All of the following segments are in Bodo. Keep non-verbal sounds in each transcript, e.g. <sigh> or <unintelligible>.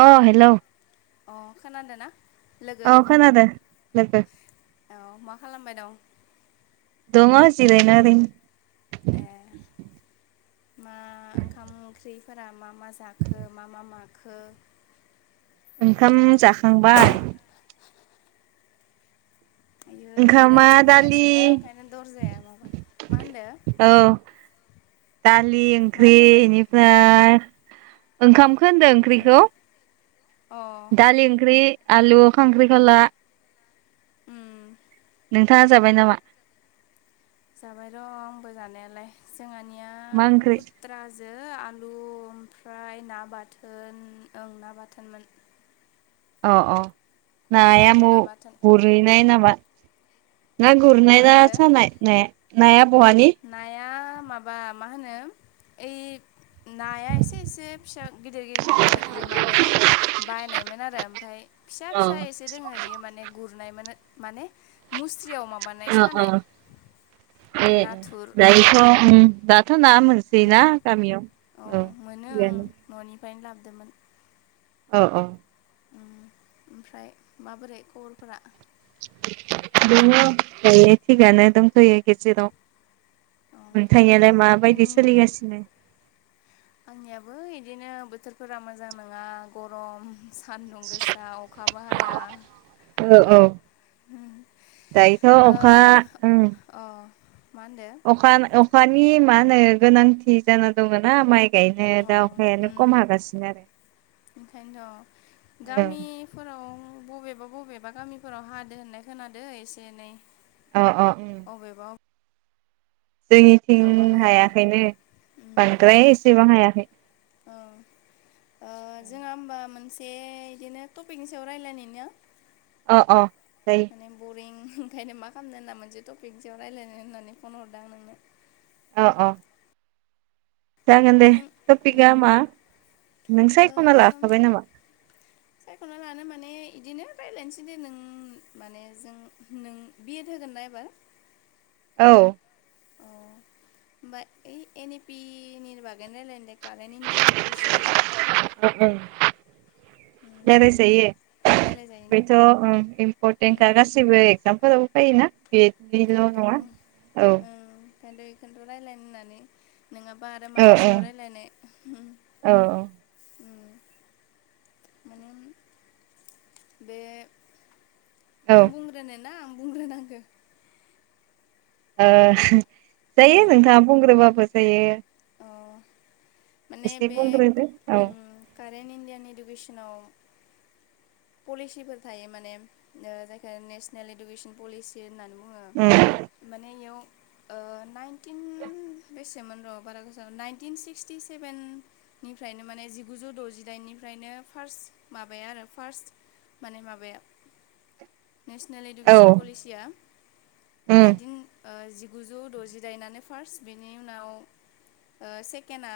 अ हेलौ। अ खोनादों ना? लोगो औ खोनादों लोगो औ मा खालामबाय दं? दंङ जिरायनानै ए। मा ओंखाम ओंख्रिफोरा मा मा जाखो मा मा माखो? ओंखाम जाखांबाय आयै बिराद ओंखामा बार दालि फैगासिनो ओंखायनो दरजाया माबा मा होनदों? औ दालि ओंख्रि बेनिफ्राय ओंखामखौ होनदों ओंख्रिखौ? अ दालि ओंख्रि आलु खांख्रिखला। उम। नोंथाङा जाबाय नामा? जाबाय र' आंबो जानायालाय जोंहानिया मा ओंख्रि खुथ्राजों आलु ओम ओमफ्राय ना बाथोन ओं ना बाथोनमोन। अ अ नाया आलु ना बाथोन गुरहैनाय नामा? ना मा गुरनायना होनदो सानाय नाया नाया बहानि? नाया माबा माहोनो ओइ नाया एसे एसे फिसा गिदिर गिदिर दोङो इयो माने बायनायमोन आरो ओमफ्राय फिसा अ फिसा एसे दोंङो इयो माने गुर नाय मानो माने मुस्रियाव माबाय अ अ सानाय ए नाथुर दायोथ' ओम दाथ' ना मोनसोयोना उम गामियाव औ ओ। बेहायनो लाबोदोंमोन। औ औ ओमफ्राय माबोरै खबरफोरा? दोंङो दायो थिक आंनो दंथ'यो गेजेराव। अ नोंथां नियालाय माबायदि उम सोलिगासिनो? आंनियाबो इदिनो बोथोरफोरा मोजां नङा गरम। सान्दुं गोसा अखा बो हाया औ औ दायोथ' अखा ओ ओम अ मा होनदो अखा अखानि मा होनो गोनांथि जाना दङ ना माइ गायनो अ दा अखायानो उम खम हागासिनो। ओंखायनोथ' गामिफोराव बबेबा बबेबा गामिफोराव हादो होननाय खोनादादों एसे एनै अ अ अबेबा अबेयावबा जोंनिथिं हायाखै हायाखैनो उम बांद्राय एसेबां हायाखै। <inaudible> ओ जोंहा होमबा मोनसे बिदिनो टपिकनि सायाव रायलायनि नो औ औ। माने बरिं ओंखायनो मा खालामनो होनना मोनसे टपिकजों रायलायनो होननानै फन हरदों आं नोंनो औ औ। जागोन दे नों टपिकआ उम मा नों ओ सायख'ना ला। बाय नामा बिदिनो रायज्लायनोसै दे नों माने जों नों बि एड होगोनना एबार औ। अ ओइ एन इ पि नि बागैनो रायलायनो दे कारेन्ट इण्डियान इडुकेसना रायलायजायो। रायलायजायोना बेथ' इम्परटेन्टखा गासिबो एक्जामपोराव फायोना बेनिल' नङा ओंखायनोथ' औ। ओंखायनोथ' बेखौनोथ' रायलायनो होननानै नङाबा आरो ओ मानि सायाव औ रायलायनाय औ माने बे औ ओ नों बुंग्रोनो ना आं बुंग्रोनांगौ ओ जायो नोंथाङा बुंग्रोबाबो जायो। अ माने एसे बे बुंग्रोदो औ उम कारेन्ट इण्डियान इडुकेसनाव पलिसिफोर थायो माने ओ जायखो नेसनेल इडुकेसन पलिसि होननानै बुङो। उम बुङो माने बेयाव ओ नाइनटिन बेसेमोन र' बारा गोजान नाइनटिन सिक्सटि सेभेननिफ्रायनो माने जिगुजौ द'जिदाइननि। बेनिफ्रायनो फार्स्ट माबाया आरो फार्स्ट माने माबाया नेसनेल औ इडुकेसन पलिसिया उम नाइनटिन ओ जि गुजौ द'जिदाइननानो फार्स्ट बेनि उनाव सेकेण्डआ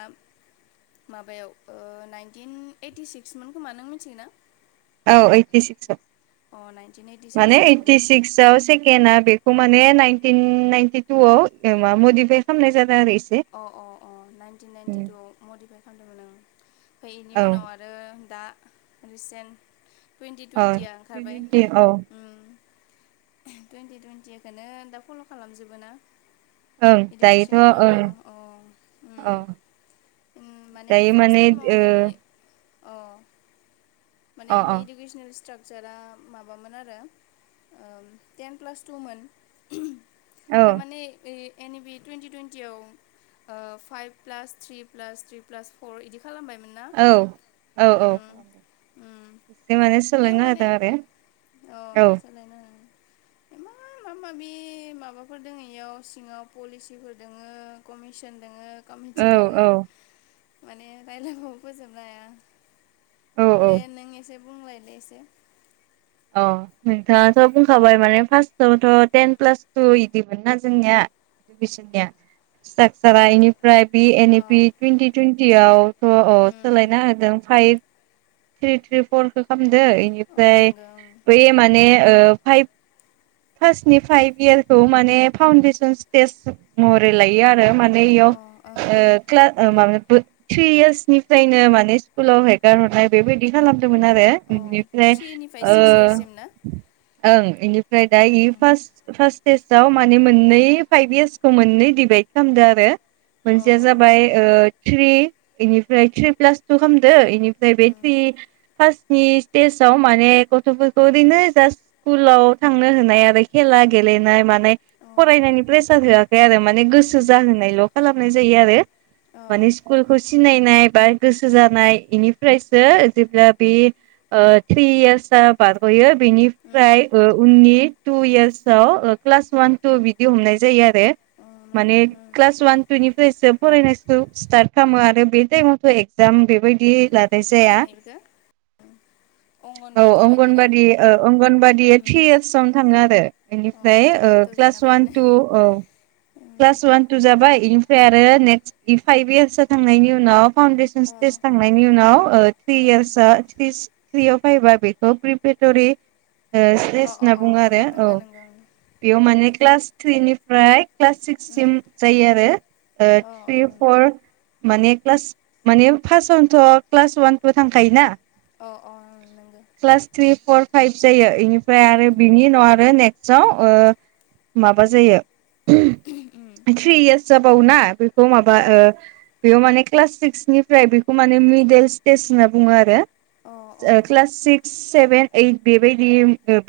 माबायाव ओ नाइनटिन ओइटिसिक्समोन खोमा नों मिथिगोन ना? औ ओइटि सिक्सआव नाइनटिन ओइटि माने सिक्सआव ओइटि बेनि सिक्सआव सेकेणडआ बे माने नाइनटिन नाइनटिटुवाव मडिफाइ खालामनाय जादों आरो एसे अह अह अह नाइनटिन नाइनटि टुवाव मडिफाइ खालामदोंमोन ओं ओमफ्राय बेनि औ उनाव आरो दा रिसेन्ट टुवन्टि औ टुवेन्टिया ओंखारबाय टुइन्टि औ उम टुन्टि टुइन्टिखौनो दा फल' खालामजोबो ना ओं दायोथ' इडुकेसननि ओं माबायाव अ उम अह उम दायो माने ओ अह माने अ इनि इडुकेसनेल स्ट्राक चारा माबामोन आरो ओ टेन प्लास टुमोन अ औ थारमाने एन इ पि टुन्टि टुइन्टियाव ओ five plus three plus three plus four इदि खालामबायमोन ना औ औ औ खालामदों उम उम एसे मान सोलायना होदो आरो अह औ सोलायनो एमान माबा माबि माबाफोर दङ इयाव सिङाव पलिसिफोर दोङो कमिसन दङो कमिटि औ दङो माने रायलायबाबो फोजोबनो हाया औ दे औ नों एसे बुंलाय दे एसे अह नोंथाङाथ' बुंखाबाय माने फार्स्टआवथ' टेन प्लास टु इदिमोन ना जोंनिया <unintelligible> स्ट्राकचारा इनिफ्राय बि एन इ अ पि टुवन्टि टुवन्टिवथ' अ उम सोलायना होदों फाइभ थ्रि थ्रि फरखौ खालामदों अ इनिफ्राय नोंगौ बै माने ओ फाइप क्लासनि फाइभ इयारखौ माने फाउन्डेसन स्टेज महरै लायो आरो माने याव ओं अ ओं ओ क्लास <inaudible> थ्रि यार्सनिफ्रायनो माने स्कुलाव हेगार हरनाय बेबायदि खालाम ओं अ थ्रिनिफ्राय सिक्स इयार्ससिम ना <unintelligible> ओमफ्राय दा औ इ फार्स् फार्स् सिस्टेसआव माने मोननै फाइभ इयार्सखौ मोननै डिभाइद खालामदो आरो औ अ मोनसेया अ जाबाय थ्रि बेनिफ्राय थ्रि प्लास टु खालामदो बेनिफ्राय बे उम फार्स सिस्टेआव माने गथफोरखौ ओरैनो जाट स्कुलाव थांनो होननाय आरो खेला गेले मानाय अ फरायनायनि प्रेसार होआखै आरो माने गोसो उम जाहोनायल खालामनाय जायो आरो अ माने स्कुलखौ सिनायनाय बा गोसो जानाय बेनिफ्राय सो जेब्ला बे ओ थ्रियारस बारगयो उम बेनिफ्राय उननि टु यार्साआव क्लास वान टु बिदि हमनाय जायो आरो अ नंगौ माने उम क्लास वान टुनिफ्रायसो फरायनायखौ स्टार्ट खालामो आरो बे टाइमावथ एकजाम बेबायदि ला माहोनो बेखौ औ अंगनबादि बायदि ना अंगनबादि अंगनबादि उम थ्रि यार्स थाङो आरो अ बेनिफ्राय ओ प्रिपारेटरि ना क्लास मा वना टु होनो? औ उम क्लास वान टु जाबाय बिनिफ्राय ओमफ्राय आरो नेक्स्ट इ फाइभ इयार्स थांनायनि उनाव फाउडेसन औ स्टेज थांनायनि उनाव थ्रि यार्स उम थ्रियाव फायबा बेखौ प्रिपटरि अ सेस अ होनना अ बुङो उम आरो औ नंगौ नंगौ बेयाव माने क्लास थ्रिनिफ्राय क्लास उम सिक्ससिम जायो आरो अ थ्रि फर माने क्लास माने फार्स्आवनोथ क्लास वान थु थांखायोना अ अ नंगौ क्लास थ्रि फर फाइभ जायो इनिफ्राय उम आरो बिनि उनाव आरो नेक्स साव माबा जायो उम थ्रि यार्स जाबावोना बे खौ माबा अ ओ बेयाव माने क्लास सिक्सनिफ्राय बेखौ माने मिडेल स्टेेज होनना बुङो आरो अ अ क्लास सिक्स सेभेन ओइत बेबायदि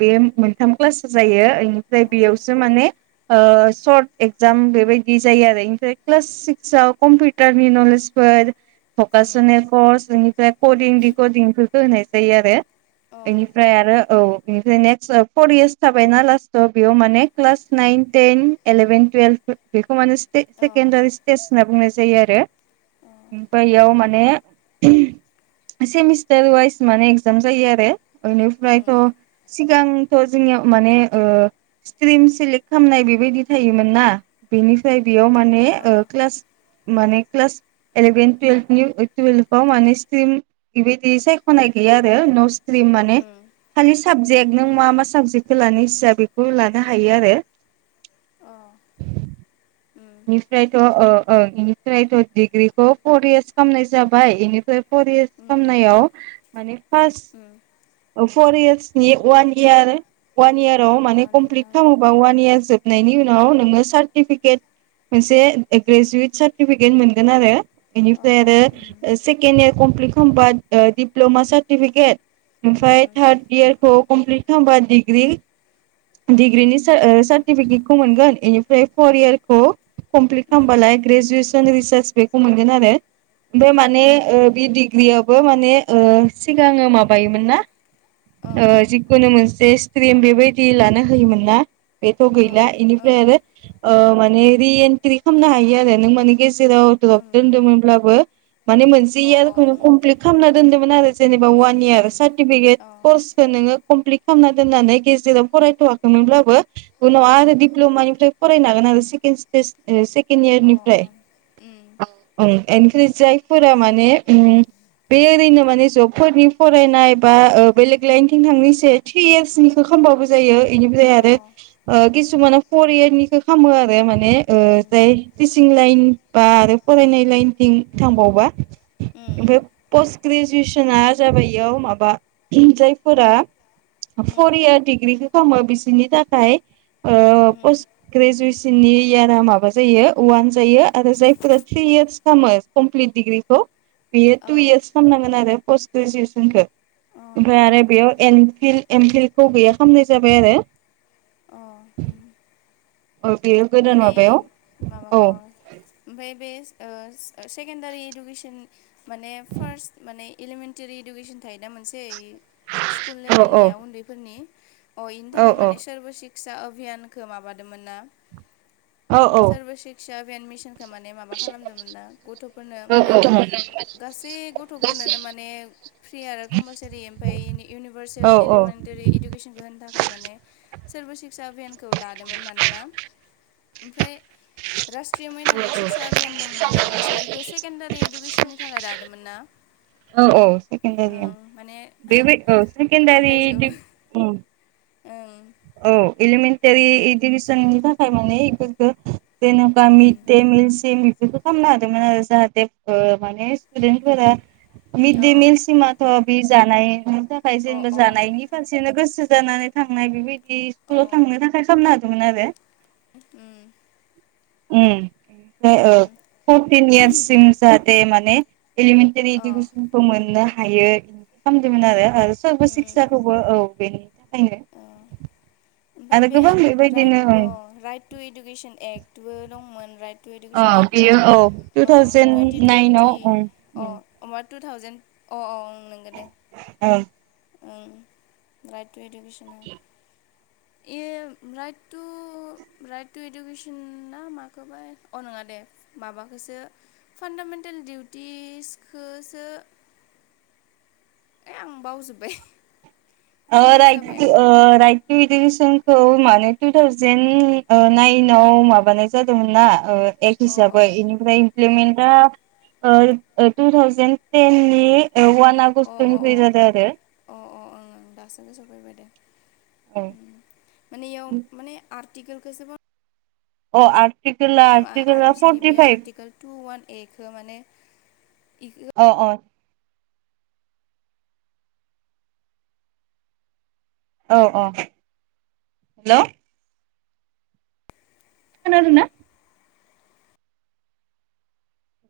बे मोनथाम क्लास जायो इनिफ्राय उम बेयावसो माने सर्ट एगजाम बेबायदि जायो आरो बेनिफ्राय क्लास सिक्सव कम्पिउटारनि नलेजफोर फकासनेल कर्स बेनिफ्राय कदिं दिकदिंफोरखौ होनाय जायो आरो अ बेनिफ्राय आरो औ बेनिफ्राय नेक्स्ट फर इयार्स थाबायना लास्टाव बेयाव माने class nine ten eleven twelve बेखौ माने अ अ सेकेणडारि स्टेज होनना बुंनाय जायो आरो ओमफाय बेयाव माने सेमिस्टार वाइस माने एगजाम जायो आरो ओं बेनिफ्रायथ' ओं सिगां थ जोंनि माने ओ स्ट्रिम सेलेक्ट खालामनाय बेबायदि थायोमोन ना बेनिफ्राय बेयाव माने अ क्लास माने क्लास एलेभेन टुयेल्भ अ माने सिथ्म्रि बेबायदि सायखनाय गैया आरो न सिथ्म्रि माने उम खालि उम साबजेक्ट नों मा मा साबजेक्ट लानाय सिया बेखौ लानो हायो आरो अ उम बेनिफ्रायथ ओ ओ इनिफ्रायथ डिग्रिखौ फर इयार्स खालामनाय जाबाय बेनिफ्राय पर यार्स उम खालामनायाव मानि फार्स उम फर इयारसनि वान इार वान इयाराव अ माने कमप्लिट नंगौ खालामोबा वन इयार जोब नायनि उनाव नोंङो सार्टिफिकेट मोनसे ग्रेजुवेट सार्टिफिकेट मोनगोन आरो अ बेनिफ्राय अ उम आरो सेकेणड इयार कमप्लिट खालामबा डिप्लमा सार्टिफिकेट ओमफ्राय उम थार्ड इयारखौ कमप्लिट खालाम बा डीग्रि उम डिग्रिनि नंगौ सार्टिफिकेटखौ मोनगोन बेनिफ्राय फर इयारखौ कमप्लिट उम खालामबालाय ग्रेजुवेसन रिसार्च बेखौ मोनगोन आरो ओमफ्राय उम माने ओ बे डिग्रियावबो माने ओ सिगाङो माबायोमोन ना। अ अ ओ जिखुनु मोनसे स्ट्रिम बेबायदि लानो होयोमोन ना। बेथ' अ गैला बेनिफ्राय आरो ओ माने रि एन्ट्रि खालामनो हायो आरो नों माने गे जेराव द्रब ओं दोनदोंमोनब्लाबो माने मोनसे अ अ इयारखौनो ओं कमप्लिट खालामना दोन्दोंमोन आरो जेनेबा वान इयार उम सार्टिफिकेट अ कर्सखौ नोङो कमप्लिट खालामना दोननानै गेजेराव फरायथवाखैमोनब्लाबो उनाव अ आरो दिप्ल'मानिफ्राय फरायनो हागोन आरो सेकेण इस्तेस ओ सेकेण सेकेन अ इयारनिफ्राय उम ओं। बिनिफ्राय जायफोरा माने उम बे ओरैनो माने जबफोरनि फरायनाय बा बेलेग लाइनथिं थांनो इसा थ्रि इयार्सनिखौ खालामबाबो जायो। बेनिफ्राय आरो अ ओ खिसुमान फर इयारनिखौ खालामामो आरो माने बे ओ उम जाय टिसिं लाइन बा आरो फरायनाय लायेनथिं थांबावबा। उम ओमफ्राय पस्ट ग्रेजुवेसना जाबाय इयाव माबा जायफोरा फर उम इयार डिग्रिखौ खालामो बिसोरनि थाखाय ओ उम पस्त ग्रेजुवेसननि इयारा माबा जायो अवान। दायो आरो जायफोरा थ्रि इयार्स खालामो कमप्लिट डिग्रिखौ बेयो अ टु इयार्स खालामनांगोन आरो पस्ट ग्रेजुवेसनखौ। अ ओमफ्राय नंगौ आरो नंगौ बेयाव एनफिल एमफिल्खौ गैया खालामनाय जाबाय आरो। <unintelligible> औ औ बेयो गोदान माने माबायाव औ माबाखौ ओमफ्राय <unintelligible> ओ ओ सेकेनदारि इदुकेसन माने फार्स माने इलेमेनटारि इदुकेसन थायो दा मोनसे इ स्कुल औ लेबेलनिया उन्दैफोरनि अ इनि औ थाखाय माने सर्भ सिक्सा अभियानखौ माबादोंमोन ना। औ औ सर्भ सिक्सा अभियान मिसन खौ माने माबा खालामदोंमोन ना गथ'फोरनो माने गासै गथ'फोरनोनो माने फ्रि आरो कम्पालसारि ओमफ्राय इउनिभार्सेल औ इलिमेन्ट टरि इडुकेसनखौ होनो थाखाय माने सोर्भ सिक्सा अभियानखौ दादोंमोन मानोना ओमफ्राय राट्रिय मेधामिक सिक्सा आभयान दंमोन ना मोनसे बेखौ सेकेण्डारि इडुकेसननि थाखाय लाादोंमोन ना। औ-औ सेकेन्दारि ओं माने बे बो औ सेकेन्दारि आन्दायजोबो उम औ एलिमेन्टारि इडुकेसननि थाखाय माने बेफोरखौ जेनेबा मिटे बेफोरखौ खालामनो हादोंमोन आरो जाहाथे माने स्टुदेन्ट फोरा मिड दे मिलसिमाथ' बे जानायनि थाखाय ओं जेनेबा ओं जानायनि फारसेनो गोसो जानानै थांनाय बेबायदि स्कुलाव थांनो थाखाय खालामना होदोंमोन आरो। उम। उम ओमफ्राय ओ फरटिन इयारसिम जाहाथे माने एलिमेन्टारि अ उम अ इडुकेसनखौ मोननो हायो खालामदोंमोन आरो सोर्ब उम सिक्साखौबो औ बेनि थाखायनो <inaudible> ओमफ्राय आरो बे गोबां बेबायदिनो राइट अ ओं राइट टु इडुकेसन एक्टबो दंमोन रायेट टु एडुकेसन एक्ट‌आ बियो औ टु अ थावजेेन नाइनाव टुवेन्टि-टुवेन्टि ओं अ माद टु थावजेन्द अ-अ नंगौ दे। ओं ओं राइट टु इडुकेसना। ए राइट टु राइट टु इडुकेसना ना माखोबाय अ नङा दे। माबाखौसो फान्दामेन्टेल दिउटिसखौसो <inaudible> आं बावजोब्बाय। आ कनफिउस राय जाबाय आ राय इडुकेसनखौ माने टु थावजेेन नाइनाव माबानाय जादोंमोन नना। एक्ट हिसाबै आं बेनिफ्राय अ ओं इमप्लिमेन्टा ओ- ओ टु थावजेन टेननि औ वान अ अ अ आगस्टनिफ्राय जादों आरो ओं ओं दासो गोसोआव सफैबाय दे माने इयाव माने आर टिकेलखौसो ओ आरटिकेला आरटिकेला फर्टि फाइभ एखो माने अ अ। औ औ हेल'। खोनादोंना?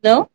हेल'